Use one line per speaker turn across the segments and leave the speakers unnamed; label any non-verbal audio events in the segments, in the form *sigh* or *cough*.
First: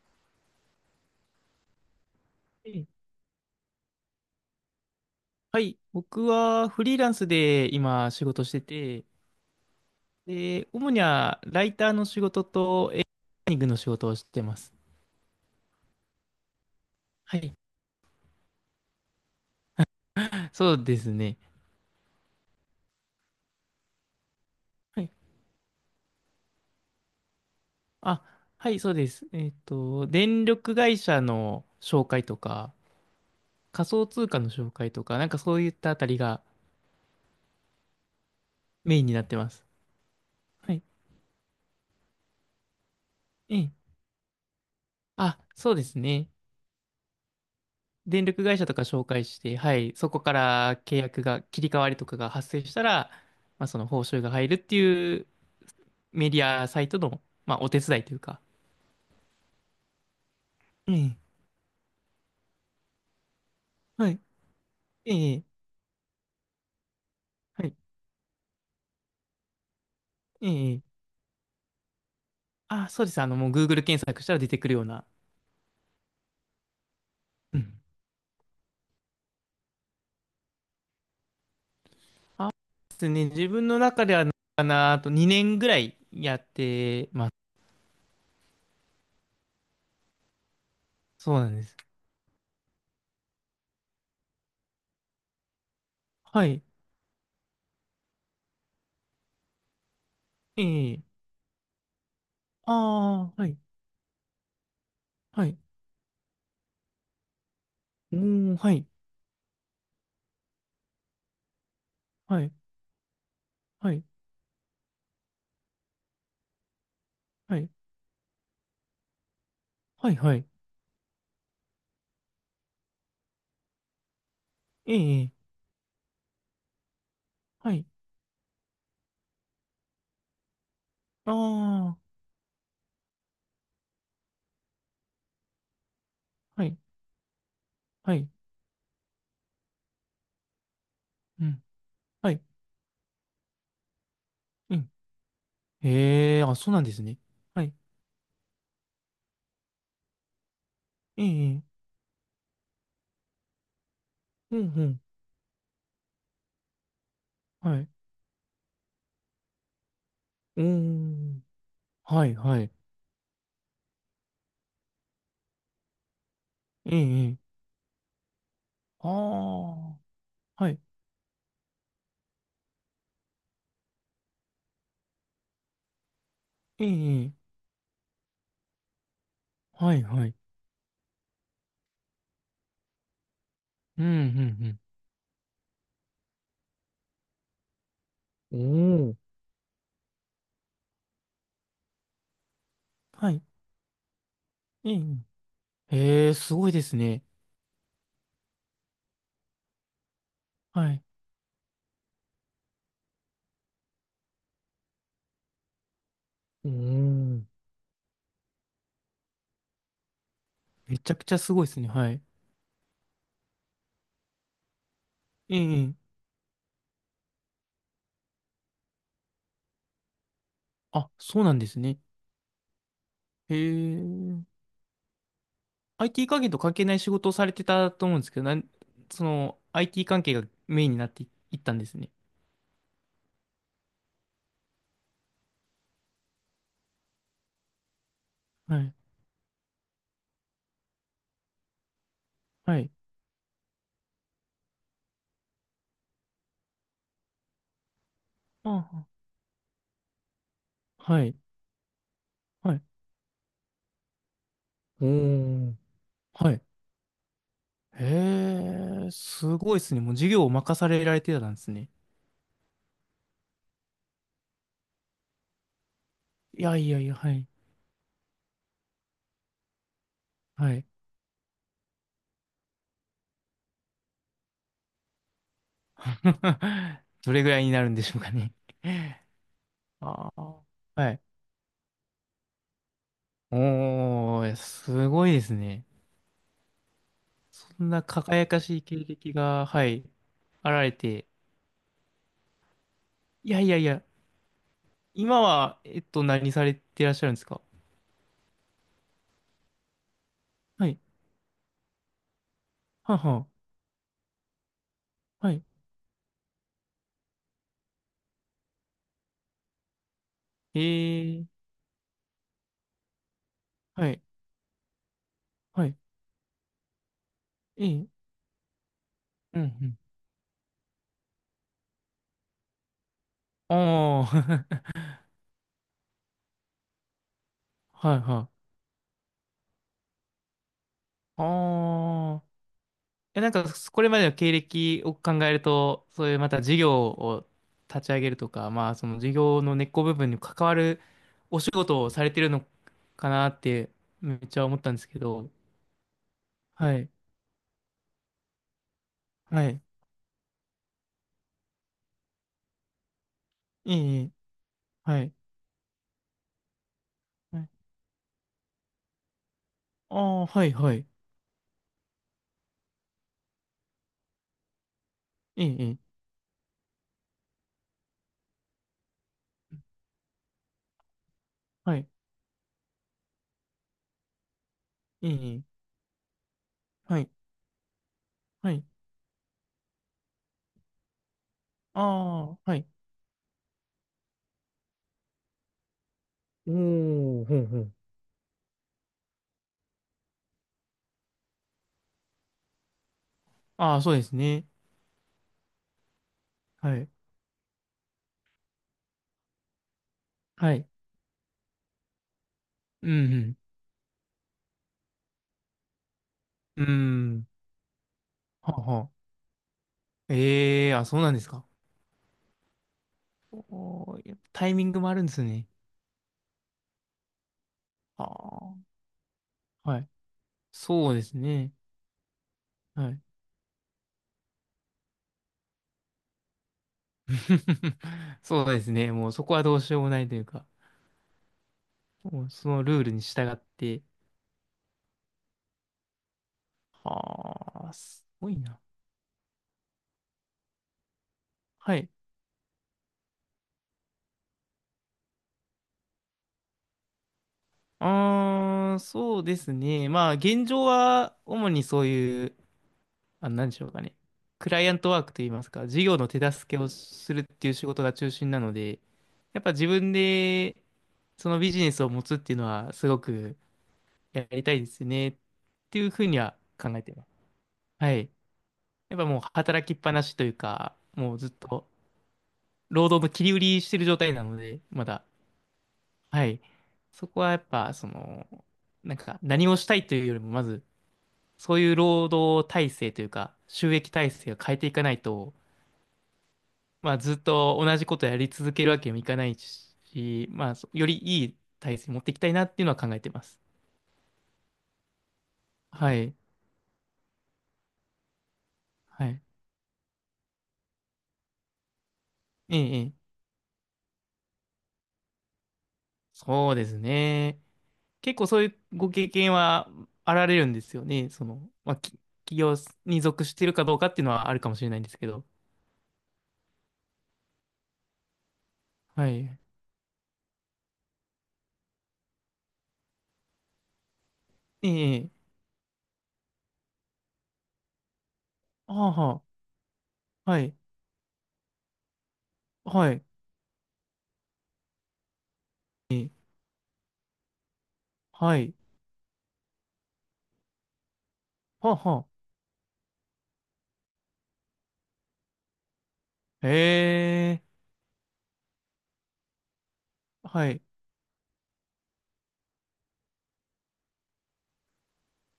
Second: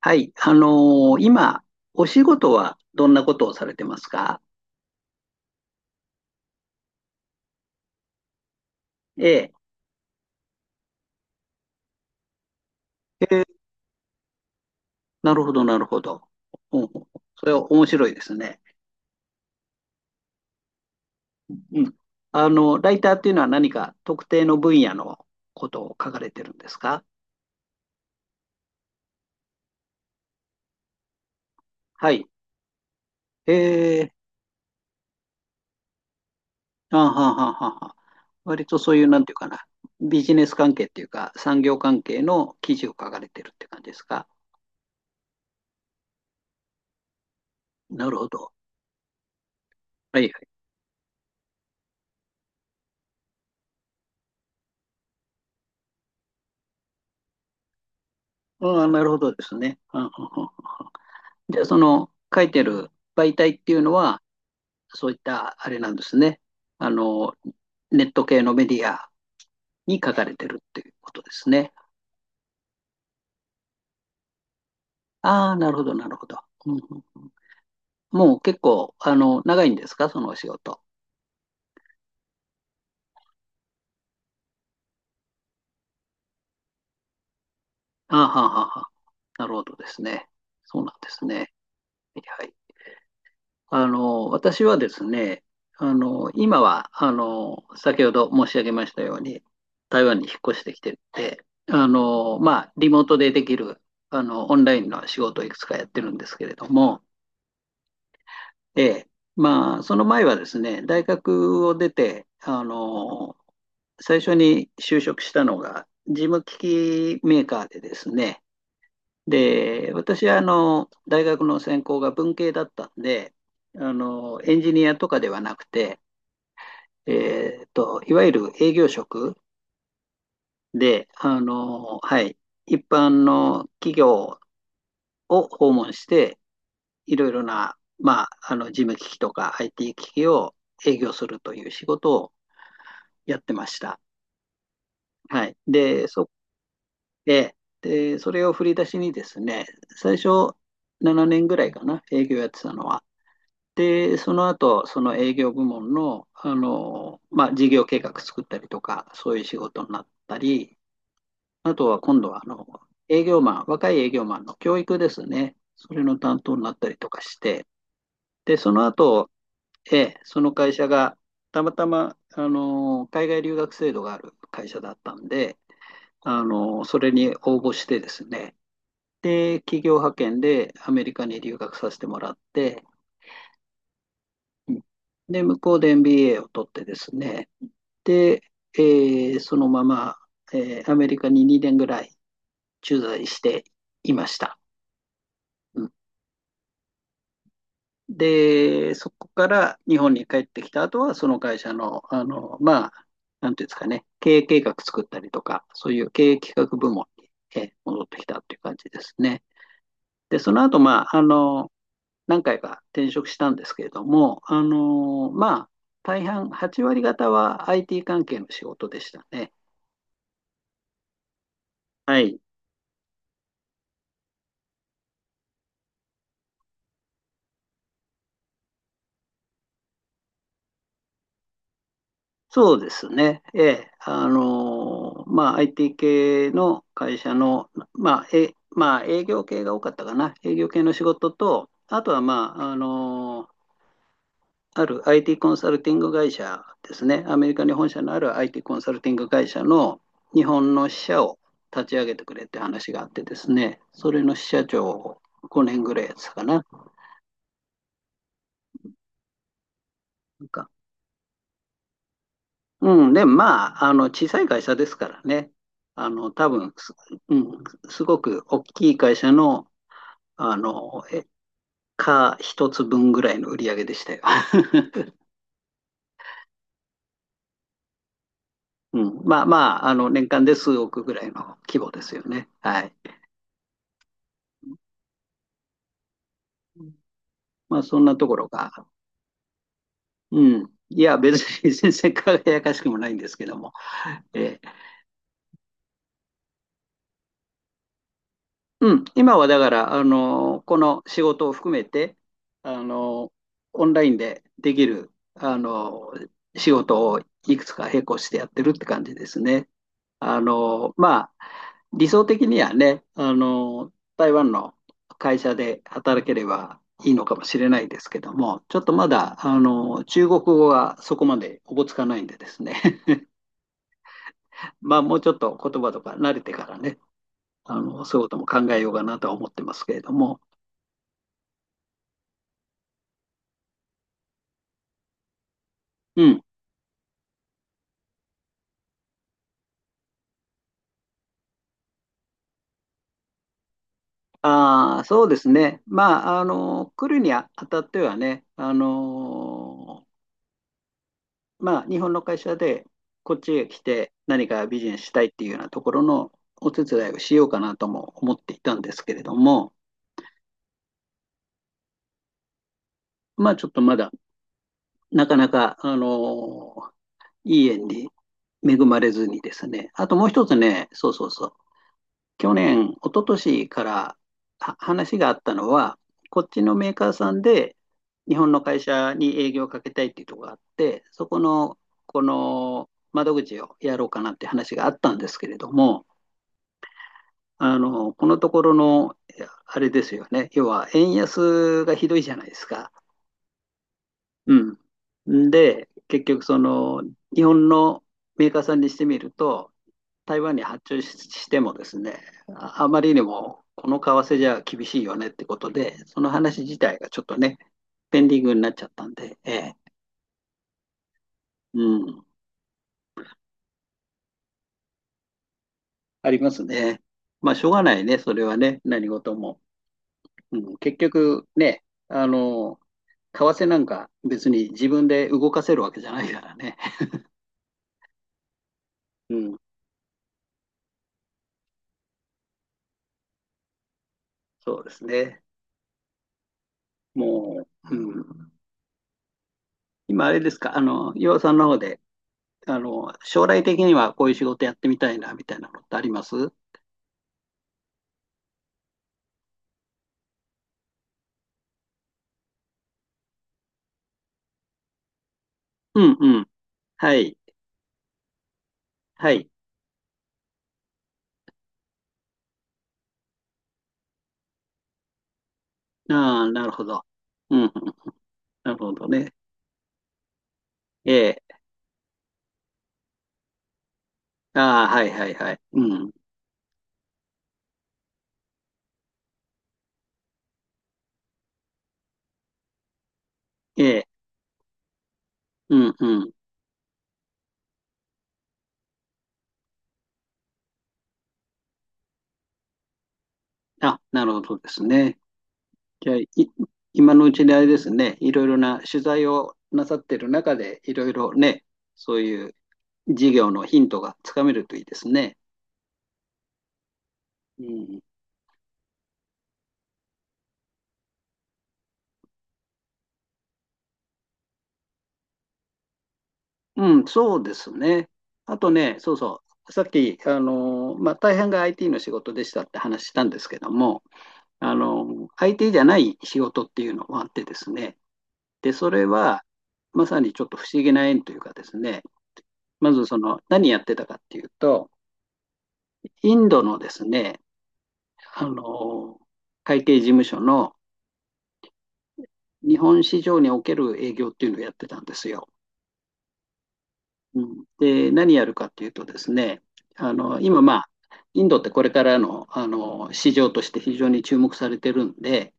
はい。今、お仕事は
え
どんなことをされてますか？
はい、僕はフリーランスで今仕事してて、
ええ。
で、主にはライターの仕事とエンジニ
ええ。
アリングの仕事をしてます。
なるほど、なるほど。ほうほう。
は
それ
い、
は面白いですね。
そうですね。
うん。ライターっていうのは何か特定の分野
はい、
のことを書かれてるんですか？
あ、はい、そうです。電力会社の紹
は
介
い。
とか、
え
仮想
え、
通貨の紹介とか、なんかそういったあたりが
あはははは。割とそう
メ
い
イン
う、
に
な
な
ん
っ
ていう
て
か
ま
な、
す。
ビジネス
は
関
い、
係っていうか、産業関係の記事を書かれてる
え
って
え。
感じですか？
あ、そうですね。
なる
電
ほ
力
ど。
会社とか紹介して、はい、そ
は
こ
いは
か
い。
ら契約が、切り替わりとかが発生したら、まあ、その報酬が入るっていうメディアサイトの、まあ、お手伝いというか。
うん、なるほどですね。うんうんうん。
ええ、
じゃあ、その書いてる媒体っていうの
はい、
は、そういっ
ええ、
たあれなんですね。あの、
はい、
ネット系のメディアに書かれ
え
てるって
え。
いうことですね。
あ、そうです。もう Google 検索したら出てくるような。
ああ、なるほど、なるほど。うんうんうん。
うん。
もう結構、長いんですか、そのお仕事。
ですね。自分の中では、かな、あと2年ぐらいやってます。
ああ、はあはあはあ。なるほどですね。そうなんです
そうな
ね。
んです。
はいはい。私はですね、
は
今
い、
は、先ほど申し上げましたように、台湾に引っ越
え
してきて
え。
て、まあ、
あ
リモートで
あ、
で
は
き
い、
る、オンラインの仕事を
は
いく
い。
つかやってるんですけれども、
おー、は
え
い、
え、まあ、その前はですね、大学を出て、
はい、はい、
最初に就職したのが、事務機器メー
は
カー
い、
でですね、で、
はい、
私
は
は
い。
大学の専攻が文系だったんで、エンジニ
え
アとかで
え、
はなくて、
はい。
いわゆる営業職で、
ああ、
はい、一般の企業を訪問して、
はい、
いろいろな、
は
まあ、
い、
事務機器とか IT 機器を営業する
う
と
ん、
いう仕事
は
を
い、
やってました。
うん。
はい。
へえ、あ、そうなんですね。
で、
はい、
で、それを振り出しにですね、最初
え
7年ぐ
え、
らいかな、営業やってたのは。で、その
うん、う
後、そ
ん、
の営業部門の、まあ、事
は
業
い。
計画作ったりとか、そういう仕事になった
うー
り、
ん。
あとは今
は
度
い
は、
はい。
営業マン、若い営業マンの教育ですね。それの担当になったり
ええ、
とか
え
し
え。
て、で、その
あ
後、え
あ。
え、その
は
会
い。
社が、たまたま、海外留学制度がある会社だったんで、
ええ、
それ
え
に
え。
応募してですね、で、企業
はい
派
はい。
遣でアメリカに留学させてもらって、
うん、う
うん。
ん、
で、向こうで NBA を取ってですね、で、
う
え
ん。おお。
そのまま、アメリカに2年ぐらい駐在
は
し
い。
ていました。
ええ、え
うん。
え。へえ、すごいですね。
で、そこから日本に帰ってきた
は
後
い。
は、その会社の、まあ、なんていうんですかね、経営計画作ったりとか、そういう経営企
うー
画部門に、
ん。
戻ってきたという感じですね。で、その後、
め
ま
ち
あ、
ゃくちゃすごいですね。はい。
何回か転職したんですけれども、ま
ええ、
あ、
ええ。
大半、8割方は IT 関係の仕事でしたね。
あ、そうなんですね。
はい。
へえ。IT 関係と関係ない仕事をされてたと思うんですけど、その、IT 関係がメインになっていいったんですね。
そうですね。ええ。まあ、IT 系の会社の、まあ、
はい。
まあ、営業系が多かったかな。営業系の仕事と、あとは、まあ、
はい。
ある IT コンサルティング会社ですね。アメリカに本社のある IT
あ
コンサルティン
あ。
グ会社の日本の支
は
社
い。
を立ち上げてくれって
はい。
話があってですね。それの支社長
お
を
お。
5年ぐらいやってたか
はい。
な。
へえ、すごいですね。もう授
な
業
ん
を
か、
任されられてたんですね。
うん。でまあ、小さい会社ですからね。多
い
分、
やいやいや、は
う
い。
ん、すごく大きい会社の、あ
はい。
の、え、か一つ分ぐらいの売り上げでしたよ。*laughs*
*laughs* どれぐらいになるんでしょうかね。
うん、まあまあ、年
あ
間で
あ。
数億
は
ぐら
い。
いの規模ですよね。はい。
おー、すごいですね。そ
まあ、
ん
そ
な
んなところ
輝か
が。
しい経歴が、はい、
うん。
あられ
いや、
て。
別に *laughs* 全然輝かしくもないんですけ
い
ど
やい
も、
やいや、
ええ。
今は、何されてらっしゃるんですか？
うん、今はだから、こ
はい。
の仕事を含めて、あ
は
の、
は。
オンラインでできる、
はい。
仕事をいくつか並行してやってるって感じですね。
え
まあ、
え、
理想的にはね、
はい。
台湾の会社で
はい。
働ければいいのかもしれな
え
いで
え、
すけども、ちょっとまだ、
うん、うん。
中国語がそこまでおぼつかないんでですね、*laughs*
ああ、*laughs*
まあ、もうちょっと言葉とか慣れてからね、
は
そ
い、
ういうことも
は
考
い。
えようかなとは思ってますけれども、
ああ。や、なんか、これまでの経歴を考えると、
う
そういう
ん。
また事業を立ち上げるとか、まあ、その事業の根っこ部分に関わるお仕事をされてるのかなって、めっちゃ思ったん
あ
で
あ、
すけ
そうです
ど、
ね。まあ、
は
来
い、
るにあたってはね、
はい、
まあ、日本の会社でこっちへ来
い
て
い、いい
何かビジネスし
は
たいっ
い、
ていうようなところのお手伝いをしよう
は
か
い
なとも思っていたんですけれども、
ああ、はい、はい、
まあ、ちょっとまだなかな
い
か、
い、いい
いい縁に恵まれずにですね。あともう一つね、そうそうそう、
はい、
去年、一昨年からは話が
い
あ
い、
った
いい
のは、こっちのメーカー
はい、
さんで日本の
は
会
い、
社に営業をかけたいっていうところがあって、そこの、
あ
こ
あ、はい、
の窓口をやろうかなって話があったんですけれども、
おお、ほうほう。
このところの、あれですよね。要は、円安がひどいじゃないですか。
ああ、そうです
う
ね。
ん。で、結局、
はい、
日本のメーカーさんにしてみると、台湾に
は
発
い、
注ししてもですね、ああま
う
りに
ん、
もこの為替じゃ厳しいよねってことで、その話自
うん、う
体がちょっと
ん、
ね、ペンディングにな
は
っ
あ
ちゃっ
は
たん
あ。
で、ええ、
ええあ、そうなんですか。
うん、
おー、やっぱタイミングもあるんですね。
ありますね。まあ、しょうがないね、
あ
それは
あ、
ね、何事も。
はい。
うん、結
そうです
局
ね。
ね、
はい。
為替なんか別に自分で動かせるわけじゃないからね。
*laughs* そうですね。もう
う
そこ
ん、
はどうしようもないというか、もうそのルールに従って。
そうですね。も
ああ、
う、う
すご
ん、
いな。
今あれですか、岩尾さんの方
は
で、
い。
将来的にはこういう仕事やってみたいな、みたいなのってあります？
ああ、そうですね。まあ、現状は主にそういう、あ、なんでしょうかね。クライアントワークといいますか、
う
事
ん
業の
うん。
手助けを
は
す
い。
るっていう仕事が中心なので、
はい。
やっぱ自分でそのビジネスを持つっていうのはすごくやりたいですねっていうふうに
ああ、
は
なるほ
考え
ど。
てます。
うん。
はい。
なるほど
やっぱ
ね。
もう働きっぱなしというか、も
え
うずっ
え。
と労働の切り売りしてる状態なので、
ああ、は
ま
い
だ。
はいはい。うん。
はい。そこはやっぱ、その、なんか何をしたいというよりも、まず、そういう労働体制というか、
え
収
え。
益体制を変えていかないと、
うんうん。
まあずっと同じことやり続けるわけにもいかないし、まあ、そよりいい体制持っていきたいなっていうのは考えてます。
あ、なるほどですね。じ
は
ゃあ、
い。
今のうちにあれですね。いろいろな取材
はい。
をなさってる中で、いろいろね、そういう
ええ、え
事
え
業のヒントがつかめるといいですね。
そうですね。
うん。
結構そういうご経験はあられるんですよね。その、まあ、企業に属してるかどうかっていうのはあるかもしれないんですけど。
うん、そうですね。あとね、そう
は
そ
い。
う。さっき、まあ、大半が IT の仕事でしたって話したんですけども、
ええ。
相手じゃない仕事っていうのもあってですね、で、そ
は
れ
あは
は、まさにちょっ
あ。
と
は
不
い。
思議な縁というかですね、まず
は
そ
い。
の、何やってたかっていうと、
え
イ
え
ンドのですね、あ
はい。
の、会計事務所の
はあは
日本市場における営業っていうのをやってたんですよ。
あ。
う
へえ。
ん、で、何やるかっていうとですね、今
は
ま
い。
あ、インドってこれからの、市場として非常に注目されてるんで、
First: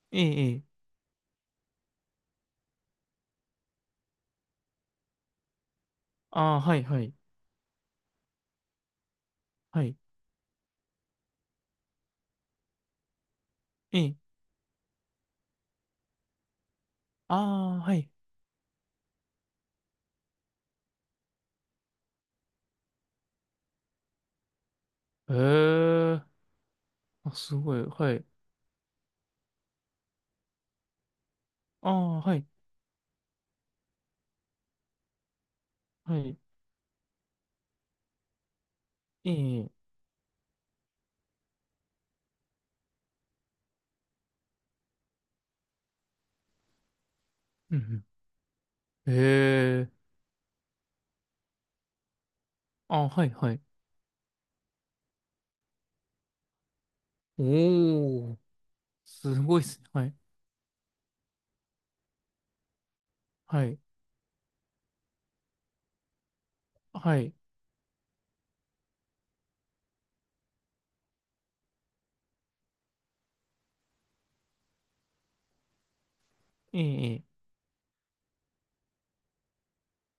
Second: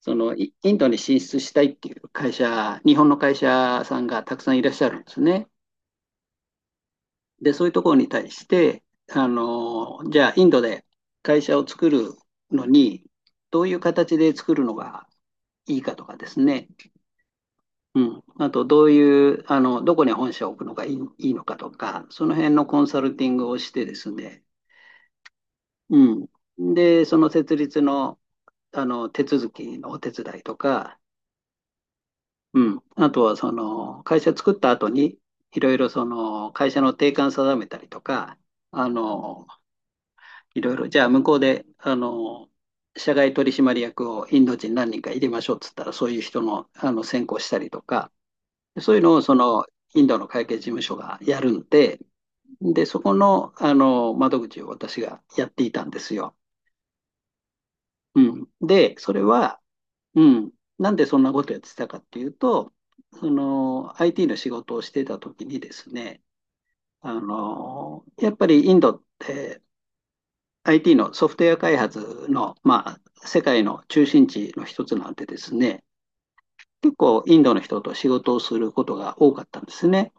そ
え
の
え。
イン
ええ
ドに進出したいっていう会社、日本の会社さんがたくさんいらっしゃるんですね。
ああ、はい、はい。
で、そういうところに対して、
はい。
じゃあインドで会社を作るのに、どういう
ええ。
形で作るのがいいかとかですね、
ああ、は
う
い。
ん、あとどういう、あの、どこに本社を置くのがいいいいのかとか、その辺のコンサルティングをしてですね、
へえ。
うん。で、その
あ、す
設
ご
立
い。は
の、
い。
手続きのお手伝いとか、
ああ、はい。
うん。あとは、その、会社作った後に、いろいろそ
はい。
の、会社の定款定めたりとか、あ
え
の、
え。
いろいろ、じゃあ向こうで、社外取締役をインド人何人か入れましょうっつったら、そういう人の、選考したり
う
と
ん
か、そういう
うん。
のを、その、
へえ。
インドの会計事務所がやるんで、で、そ
ああ、
こ
はい、
の、
はい。
窓口を私がやっていたんですよ。う
おお。
ん。で、それ
すご
は、
いっすね。はい。
うん。なんでそんなことやってたかっていうと、そ
はい。
の IT の仕事をしてた時にですね、
はい。
やっぱりインドって IT のソフトウェア開発の、まあ、世界の中心地の一つなんでですね、
ええ、
結
え
構
え。
インドの人と仕事をすることが多かったんですね。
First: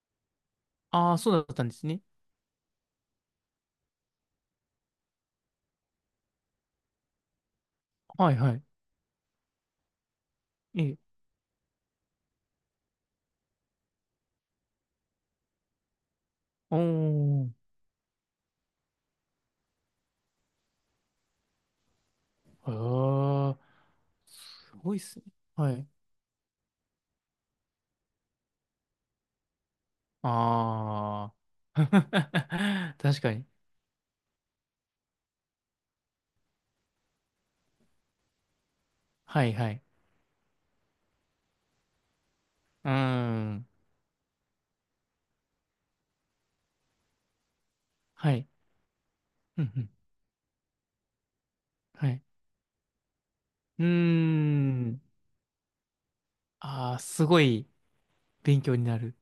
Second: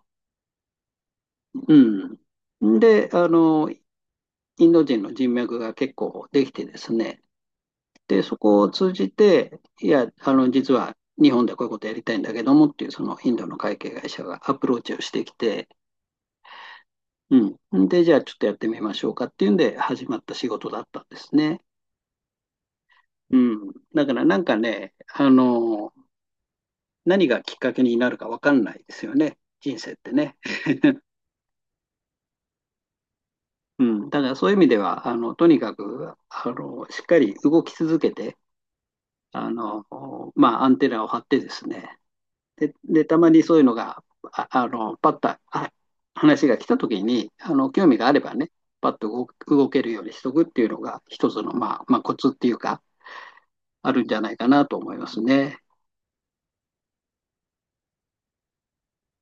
ああ、そうだったんですね。
うん。で、インド人の人脈が結構できてですね、で、
はい、
そ
は
こ
い。
を通じて、いや、実
え
は
え。
日本でこういうことやりたいんだけどもっていう、そのインドの会計会社がアプローチをしてきて、
おー。
うん。で、じゃあちょっとやってみましょうかっていうんで始まった仕事だったんですね。う
ああ、
ん。だからなんか
す
ね、
ごいっすね。はい。
何がきっかけになるかわかんないですよね。人生ってね。
ああ。*laughs* 確かに。
うん。だからそういう意味では、とにかく、しっかり動き続けて、
は
あ
い、はい。
の、まあ、アンテナを張ってですね、で、
うー
で、たまにそういう
ん。
のが、パッと話が来た時に、興味があれ
は
ば
い。
ね、パッと動
う
動
ん、う
け
ん。
るようにしとくっていうのが、一つの、まあ、まあ、
は
コ
い。
ツっていうか、
うー
あるんじゃないかなと思い
ん。
ますね。
ああ、すごい勉強になる。